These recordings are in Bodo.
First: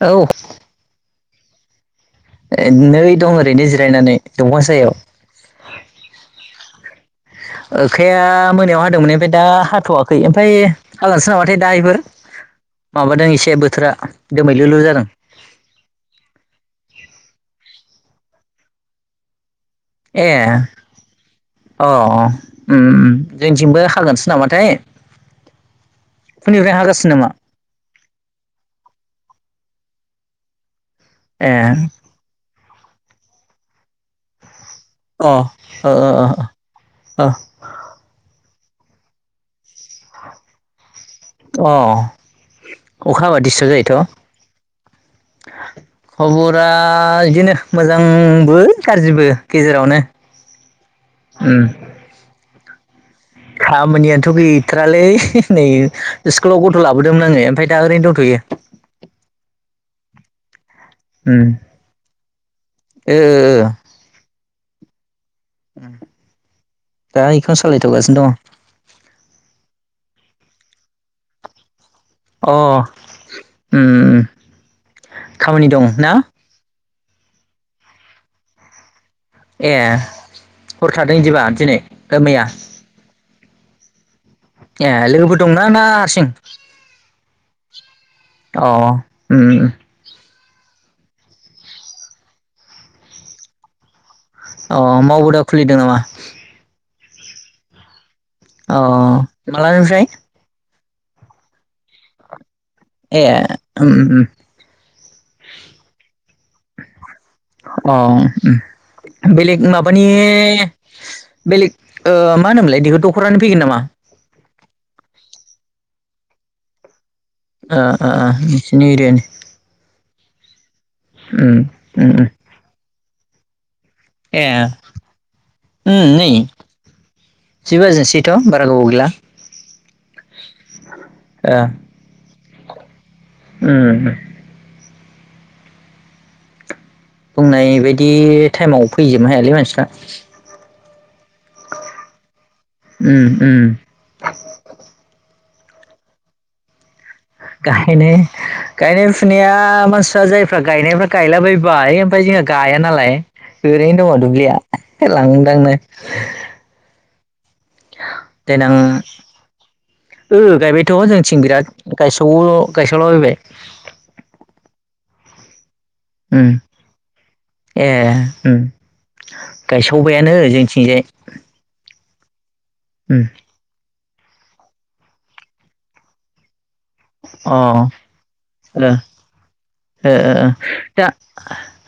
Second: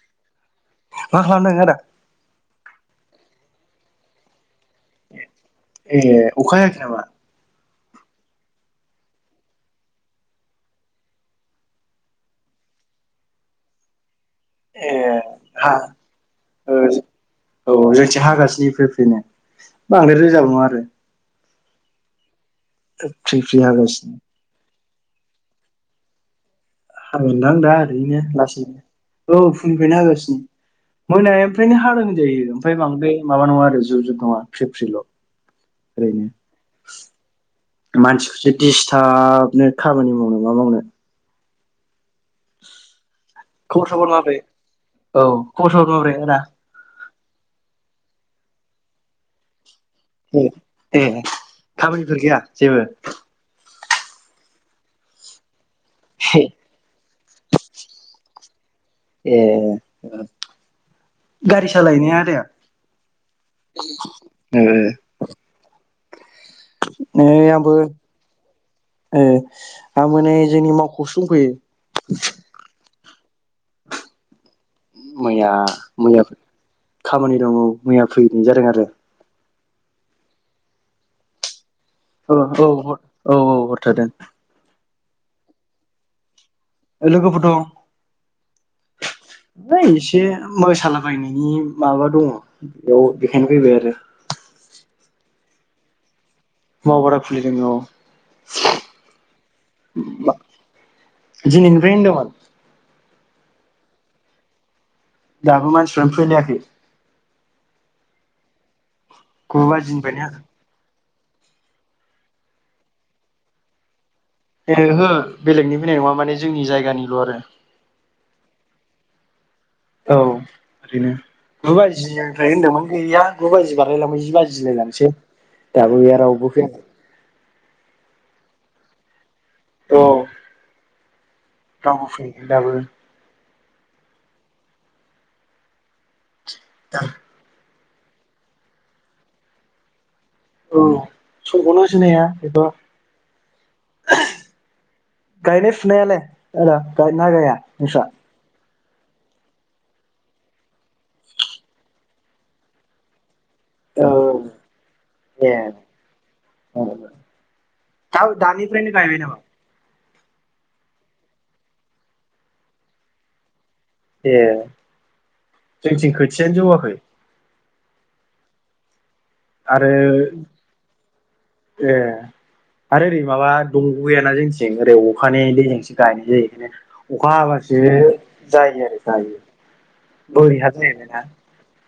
औ मा खालामदों आदा? ओ नै दं ओरैनो जिरायनानै दंफां सायाव ए अखा हायाखै नामा? आखाया मोनायाव हादोंमोन ओमफ्राय दा हाथ'वाखै ओमफाय हागोनसो नाबाथाय दायोफोर माबादों एसे बोथोरा दोमैलुलु ए जादों हा ओ औ जोंथि हागासिनो फ्रि फ्रिनो बांद्राय ए रोजाबो नङा आरो अ उम उम फ्रि फ्रि जोंथिंबो हागासिनो हागोनसो नामाथाय फुंनिफ्राय हागासि हागोनदां दा ओरैनो लासैनो औ फुंनिफ्रायनो हागासिनो ए मोनानायनिफ्रायनो हादों होनजायो ओमफ्राय माबा बे माबा नङा आरो जुब जुब नङा फ्रिफ्रिल' अ ओ ओ ओ अ मानसिखौसो दिस्थाबनो खामानि मावनाय मा मावनाय अ अखा हाबा दिस्टाब खबर जायोथ' सबर माब्रै औ सबर माब्रै खबर आदा फोरा इदिनो मोजांबो गाज्रिबो गेजेरावनो। ए ए उम खामानिफोर गैया जेबो खामानियाथ' गैथ्रालै नै ए स्कुलाव ग थ' लाबोदोंमोन आङो ओमफाय दा ओरैनो दथ'यो। ए उम गारि सालाय हैनाय आरो ओ ओ उम नै आंबो दङ ओ आंबो नै जोंनि मावख'वावसो दंफैयो। अ उम उम मैया खामानि दं ना? मैया खामानि दं ओ मैया फैनाय जादों आरो। ए हर थादों इदिबा दिनै। ओ मैया औ औ औ औ हर थादों ए लोगोफोर दंना ना हारसिं? ओ लोगोफोर दं अ उम ओइ एसे मोसालाबायनायनि माबा दङ बेयाव बेखायनो फैबाय आरो। अ मावबोदा खुलिदों नामा? मावबारा खुलिदों औ अ मालानिफ्राय? मा दिनिनिफ्राय होदोंमोन। ए उम उम उम दाबो मानसिफ्रानो फैलायाखै। अ उम गु बेलेग माबानि बाजिनिफ्रायनो बेलेग ओ मा होनोमोनलाय इदिखो दख'रानि फैगोन नामा? ओहो बेलेगनि फैनाय नङा माने जोंनि जायगानिल' आरो। ओ ओ ओ नोंसोरनि एरियानि औ ओरैनो उम गु उम उम बाजिनिफ्राय होनदोंमोन गैया। गु बाजि बारलायलांबाय जि ए बाजिलायलांसै दाबो उम गैया नै रावबो फैयाखै। जि बाजिनैसैथ' बारा गोबाव गैला। औ। ओं दङ फै दाबो। ओम [unintelligible] बुंनाय बायदि टाइमाव फैजोबनो हायालै मानसिफ्रा। औ समखौनो होसोनो हाया एबा उम उम गायनाय फुनायालाय आदा? गायोना गाया नोंस्रा? गाहायनाय गायनाय फुनाया मानसिफ्रा जायफ्रा गायनायफ्रा गायलाबायबाय ओमफ्राय जोंहा गाया नालाय औ ओरैनो दङ दुब्लिया लांदांनो। औ जागोन। देनां ओह गायबायथ' जोंथिं बिराद गायसावो गायस'लाबायबाय। ए जोंनिथिं उम खोथियानो जौवाखै। ए ओम। आरो गायसावबायानो जोंथिंजाय‌ ओम। दंगबो गैयाना जोंथिं ओरै अखानि दैजोंसो गायनाय जायो ओंखायनो अखा अ हाबासो ओ जायो ओ आरो जायो ओ ओ बोरि हा जायिबाय दा ना।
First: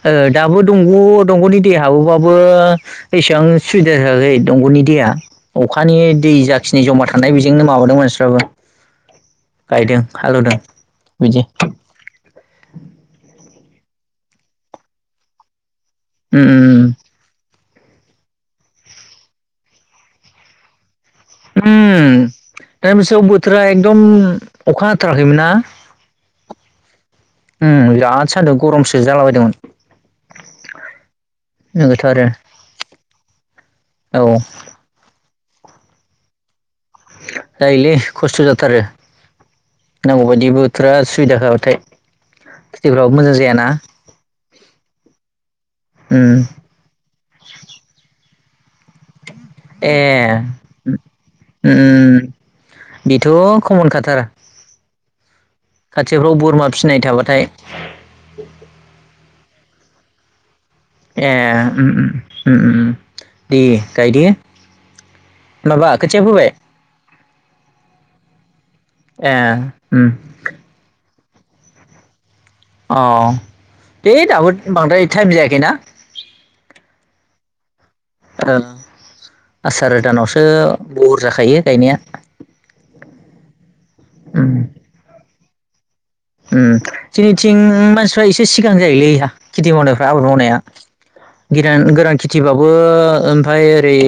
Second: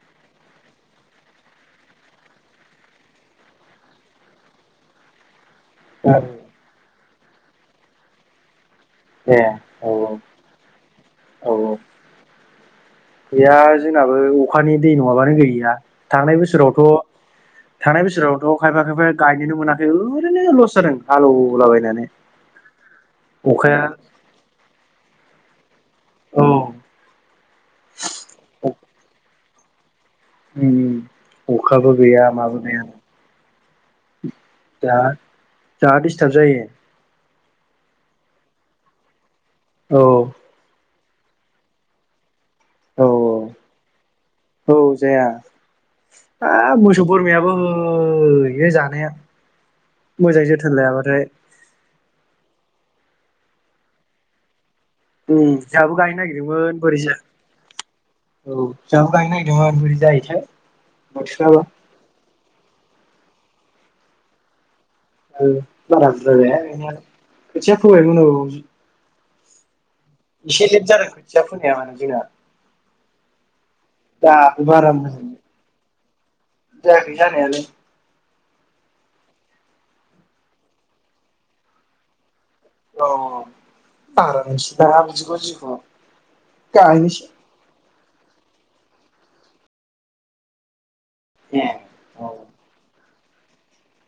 ओ दाबो दंग' दंग'नि दै हाबोबाबो एसेबां सुबिदा [unintelligible] दंग'नि दैेया। अखानि दै जाखिनि जमा थानाय बेजोंनो माबादों मानसिफ्राबो ए औ गायदों हालेवदों बिदि। औ औ गैया जोंनाबो अखानि दै नङाबानो गैया थांनाय उम बोसोरावथ' थांनाय बोसोरावथ' खायफा-खायफा गायनोनो मोनाखै ओरैनो लस जादों। ओम हालौलाबायनानै दा बायसायाव बोथोरा अखाया एकदम अखा हाथाराखै मोनना? औ। ओम बिराद सान्दुं गरमसो जालाबायदोंमोन। उम उम अखाबो नोगोरथ' आरो गैया माबो गैया। औ। जाह जा दिडिस्टार्ब जायो। जायोलै खस्थ' जाथारो औ नांगौबायदिबो थोरा सुबिदा होयाबाथाय औ खितिफ्राबो मोजां औ जायाना? औ जाया। उम हाब मोसौ बोरमायाबो होयो जानाया। ए मोजां जोथोन लायाबाथाय ओ ओ ओम बेथ' कमन खाथार। उम जोंहाबो गायनो खाथिफ्राव बोरमा नागिरदोंमोन फिसिनाय बोरै जा थाबाथाय औ जाहाबो गायनो नायदोंमोन बोरै जायोथाइ। ए ओम ओम ओम ओम दे गायदे। ओम बारा बुरजा गाइया गायनाइयालाय खोथिया फोबायमोन औ ए ओम। एसे लेट जादों खोथिया फोनाया माने जोंना। अ दे दाबो बारा बांद्राय मोजां टाइम जायाखैना? जायाखै जानायालाय। ओं आसार दानावसो बहर जाखायो गायनाया। औ औ उम आं मिथिलाइ लाङा बिदिखौ जिखुनु। जोंनिथिं एसे मानसिफ्रा सिगां जायोलै खेथि मावनायफ्रा आबाद ए मावनाया गोरान औ खेथिबाबो ओमफाय ओरै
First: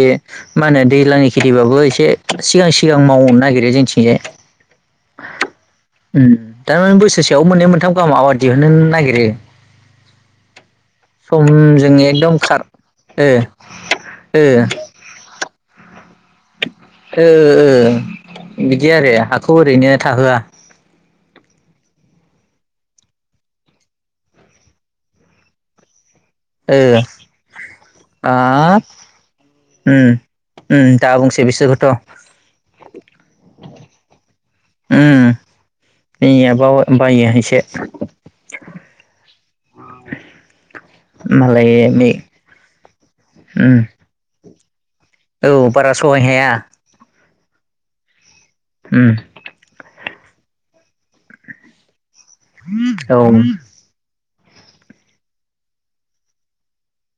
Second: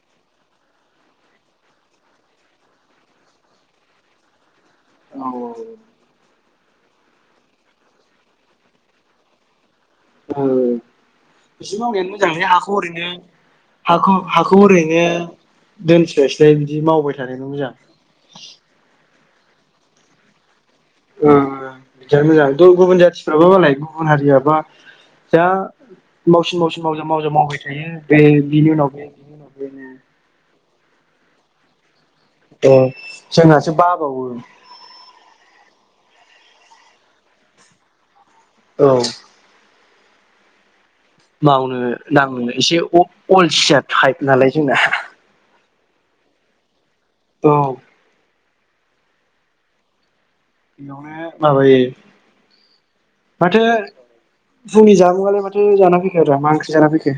मा होनो दैज्लांनि खेथिबाबो एसे सिगां सिगां मावनो नागिरो जोंनिथिंजाय औ ओम दा बोसोरसेयाव मोननै मोनथाम गाहाम आबाद दिहुननो नागिरो औ एसे समजों मावनायानो एकदम मोजांलै खार हाखौ ओरैनो ओ हाखौ ओ हाखौ ओरैनो दोनस्लायसाय बिदि मावबाय ओ थानायानो मोजां ओ बिदि आरो हाखौ ओरैनो थाहोआ बिदियानो मोजां गुबुन जाथिफ्राबो मालाय गुबुन हारियाबा जा मावसिन मावसिन ओ मावजा मावबाय थायो बे बिनि उनाव बे बिनि उनाव बेनो ओं दा बुंसै बिसोरखौथ' अ जोंहासो बाबावो उम जोंनियाबा बायो एसे औ औ मावनो दांनो एसे उम अलसिया टाइप नालाय जोंना औ बारा सहाय हाया औ ओम बेयावनो माबायो औ माथो फुंनि जामुङालाय माथो जानानै फैखो आरो मा ओंख्रि जाना फैखो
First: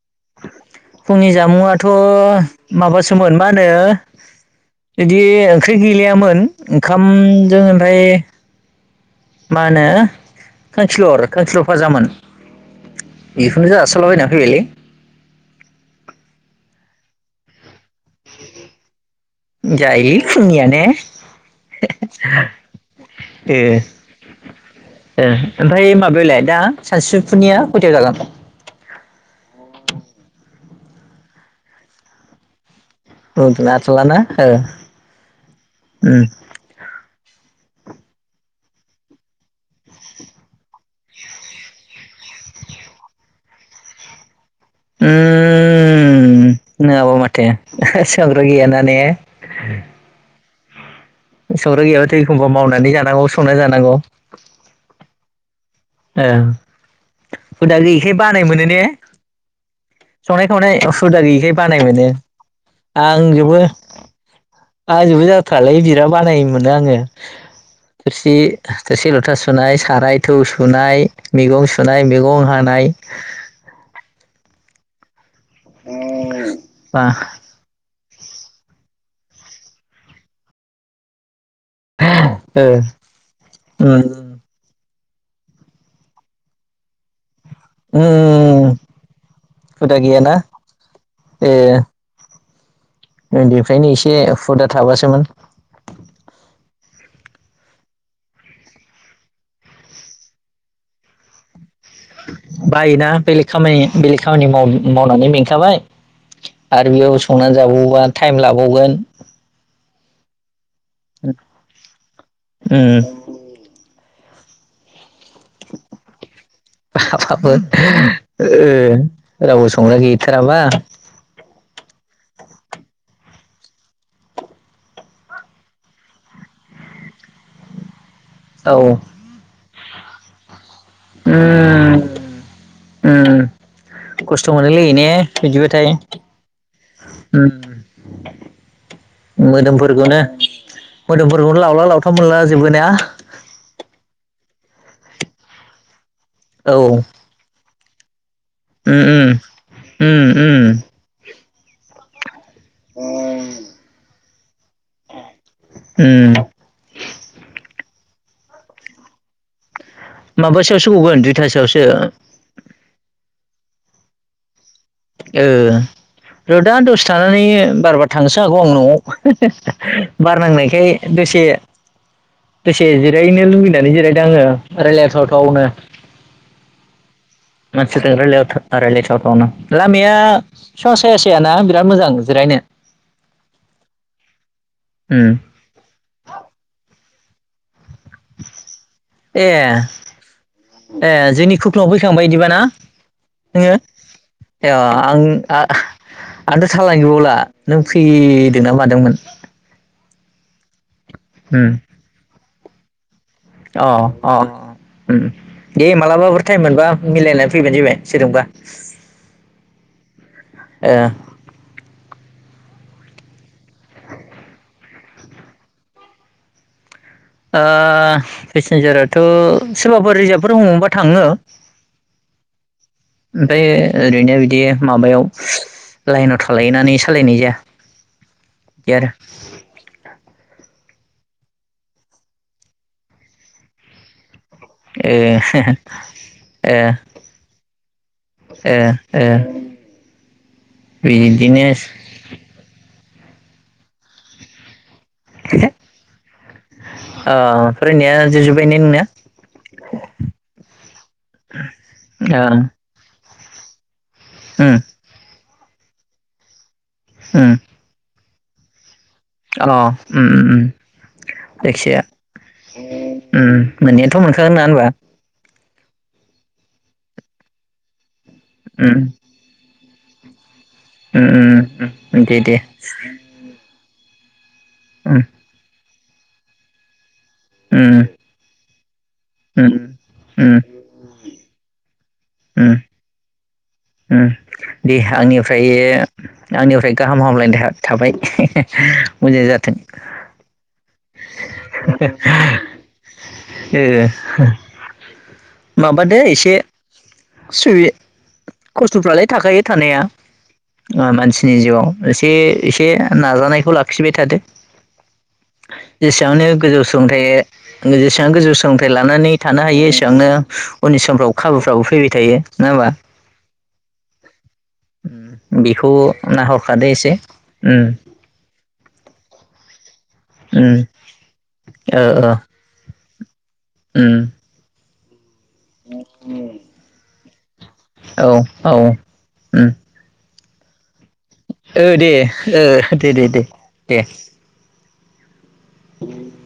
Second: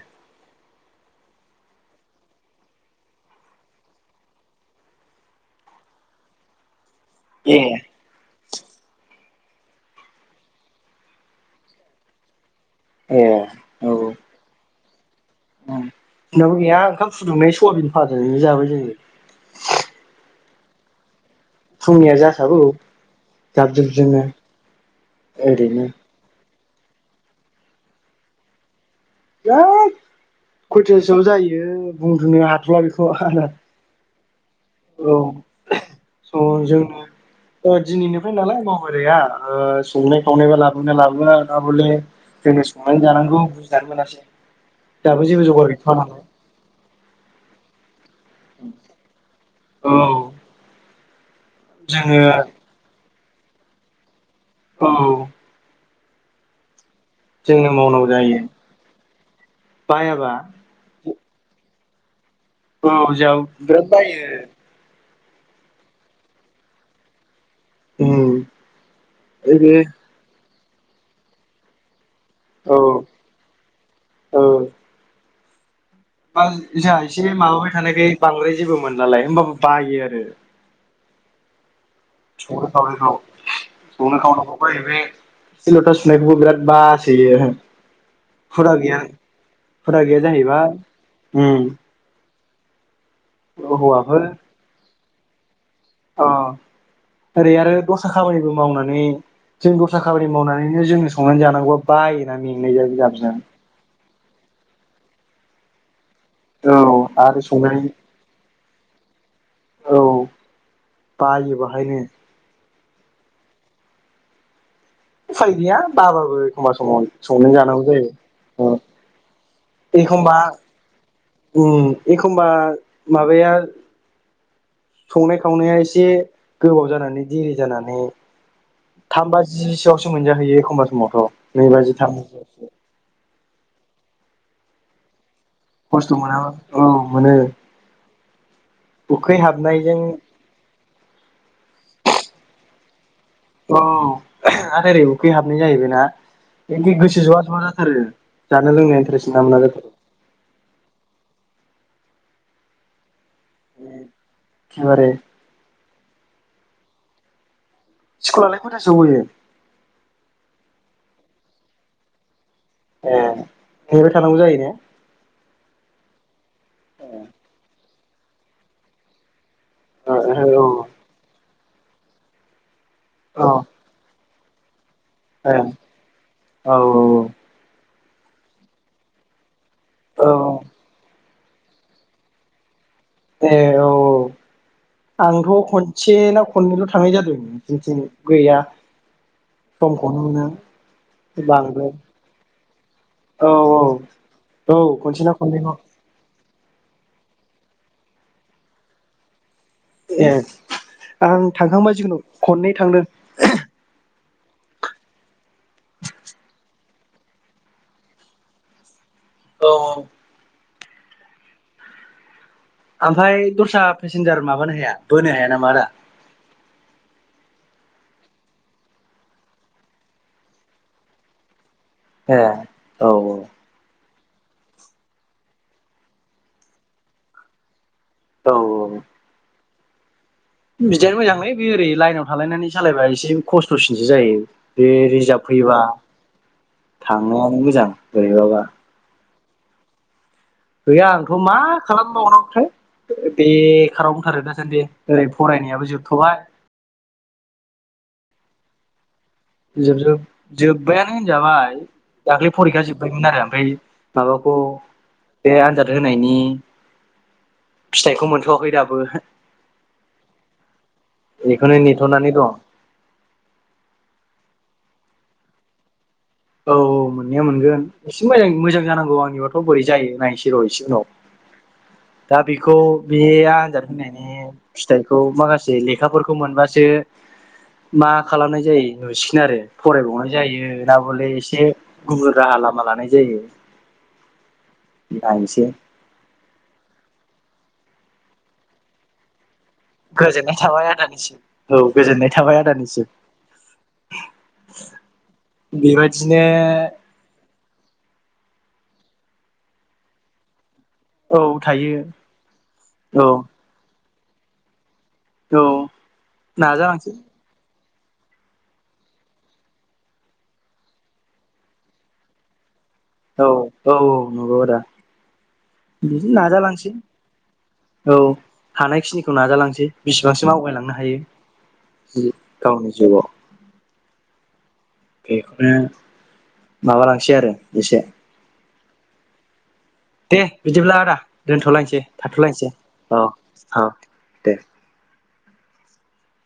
फुंनि जामुंआथ' माबासोमोन मा होनो इदि ओंख्रि गैलायामोन ए ओंखामजों ओमफ्राय मा होनो खांखिलर खांखिलर फाजामोन ए बेखौनो औ जासाबलाना फैबायलै जोंनाबो गैया ओंखाम फुदुंनाय सयाबिन फाजादोनो जाबाय जोङो जायोलै फुंनि जानाया फुंनिया जाखागौ जाब जुबजोंनो ए ओमफ्राय माबालाय दा सानसुफुनिया खयथायाव जागोन बिराद खयथासोआव जायो बुंथनो हाथ'ला बेखौ औ‌ उन्दुनो हाथ'लाना ओ उम जजोंनो दिनैनिफ्राय नालाय बावबारिया संनाय खावनायबो नाबले जोंनो संनानै जानांगौ बुजिनानै मोनासै दाबो जेबो जगार गैथ'वा नालाय उम नङाबा माथो संग्रा गैयाना ने औ संग्रा गैयाबाथ' जोङो एखमबा मावनानै जानांगौ संना जानांगौ औ जोंनो हुदा मावनांगौ गैयैखाय जायो बानाय मोनो ने बायाबा संनाय खावनाय हुदा गैयैखाय बानाय मोनो औ आं जोंहा जोंबो बिराद बायो आंजोंबो जाथारालै बिराद बानाय मोनो आङो थोरसि उम थोरसि लथा सुनाय ओरै साराय थौ सुनाय मैगं सुनाय मैगं औ हानाय औ आं जोंहा बा एसे माबाबाय थानायखाय बांद्राय जेबो मोनलालाय होमबाबो बायो आरो ओ उम [unintelligible] थोरसि लथा सुनायखौबो बिराद बासोयो‌। हुदा उम गैया हुदा गैया जाहैबाय ओम ए उन्दैफ्रायनो एसे हौवाफोर हुदा थाबासोमोन। अ ओरै आरो दस्रा खामानिबो मावनानै जों दस्रा खामानि मावनानैनो जोंनो संनानै जानांगौआ बायोना मेंनाय जों बायोना जाबजों। बेलेग खामानि बेलेग खामानि माव मावनानै मेंखाबाय औ आरो बेयाव संनानै जाबावा टाइम लाबावगोन औ बायो बेहायनो। उम। उफाय गैया बाबो एखमबा समाव संनानै बाबाबो जानांगौ जायो ओ ओम। रावबो संग्रा गैथाराबा उम एखमबा माबाया संनाय खावनाया एसे गोबाव जानानै देरिरि जानानै औ उम थाम बाजि जिसेआवसो मोनजाहैयो एखमबब्ला समावथ' नै बाजि थाम बाजियावसो। उम। खस्थ मोनोलै ने बिदिबथाय खस्थ' मोना औ मोनो उम‌। उखै हाबनायजों मोदोमफोरखौनो मोदोमफोरखौनो लावला लावथाम मोनला जोबबो ना? ओ आरो ओरै उखै हाबनाय जाहैबायना औ इखि उम गोसो जवा जवा जाथारो। जानो लोंनाय इन्टारेट उम मोना मोना जाथा उम उम। ओरै उम। स्कुलाय खयथासोखव गयो? माबासोयावसो गगोन दुइथासोआवसो। ए नेबाय थानांगौ जायो ने? ओ र'दआ दसे थानानै बारा बा थांनोसो हागौ आं न'आव ओ बारनांनायखाय दसे दसे ओहो औ जिरायनो लुबैनानै जिरायदों आङो। ए रायलायथावथावनो औ मानसिफोरजों रायलायथाव' राय्लायथावथावनो। लामाया औ स साया सायाना बिराद मोजां जिरायनो। ए औ औ उम आंथ' खनसे ना खननैल' थांनाय जादों। बिथिं गैया। ए समखौनो मोना ए जोंनि बांद्राय खुथुयाव फैखांबाय बिदिबाना? औ औ नोङो औ ए खनसे ना खननैल' आं आंथ' थालानो गैबावला नों फैदोंना मादोंमोन। ए आं उम थांखांबाय जिखुनु खननै थांदों। अ अ अ। उम दे मालाबाफोर टाइम मोनबा मिलायनानै फैबानो जाबाय सोरजोंबा औ औ। ओ ओमफ्राय दस्रा पेसेन्जार माबानो हाया बोनो हाया नामा आदा? ओ पेसेन्जाराथ' सोरबाफोर रिजार्भफोर हमोबा थाङो। ए औ ओफाय ओरैनो बिदि माबायाव लाइनाव थालायनानै सालायनाय जाया। औ औ बिदि बिदियानो मोजांलै बे ओरै लाइनाव थाललायनानै सालायबा एसे खस्थ'सिनसो जायो। बे रिजार्भ फैयोबा आरो थांनायानो मोजां बोरहैबाबा। ए गैया आंथ' मा खालामबावनांगौथाय बेखाराव दं थारो दासान्दि ओरै फरायनायाबो जोबथ'बाय ओ फरायनाया जोबजोबबाय ने नोंना? जोबजोब जोब्बायानो होनजाबाय ओ दाख्लै फरिखाया जोबबायमोन आरो ओमफ्राय माबाखौ उम बे आनजाद होनायनि हम फिथाइखौ मोनथ'वाखै दाबो। अ उम उम बेखौनो जायखि जाया नेथ'नानै दं उम मोननायाथ' मोनखागोन नड़ा होनबा? औ औ मोननाया मोनगोन एसे मोजां मोजां उम जानांगौ आंनियावथ' बोरै जायो नायनोसै र' इसे उनाव। उम उम उम दे दा दे बेखौ बे आनजाद होनायनि उम फिथाइखौ माखासे लेखाफोरखौ मोनबासो उम मा खालामनाय जायो नुसै नुसिगोन आरो उम फरायबावनाय उम जायो ना बले एसे गुबुन राहा उम लामा लानाय जायो। उम दे नायनोसै आंनिफ्रायो बे आंनिफ्राय गाहाम हामलायनाय था-थाबाय मोजां जाथों। गोजोननाय थाबाय औ गोजोननाय थाबाय आदानिसिम ओ बेबायदिनो सुइ खस्थ'फ्रालाय थाखायो थानाया। औ मानसिनि थायो जिउआव एसे एसे औ नाजानायखौ लाखिबाय थादो। औ जेसेयावनो गोजौ नाजालांसै सुंथायो। जेसेबां गोजौ सोलोंथाइ लानानै थानो हायो एसेबांनो उननि समफ्राव खाबुफ्राबो फैबाय थायो। नंङा होमबा? औ औ औ नंगौ आदा। बेखौ बिदिनो नाजालांसै नाहरखादो एसे उम। औ हानायखिनिखौ नाजालांसै बिसिबांसो आवगायलांनो हायो जि गावनि जिउआव उम। बेखौनो माबालांसै आरो एसे औ औ दे बिदिब्ला आदा ओ दोन्थ'लायसै दे थाथ'लायनोसै ओ दे औ दे दे औ। दे उम।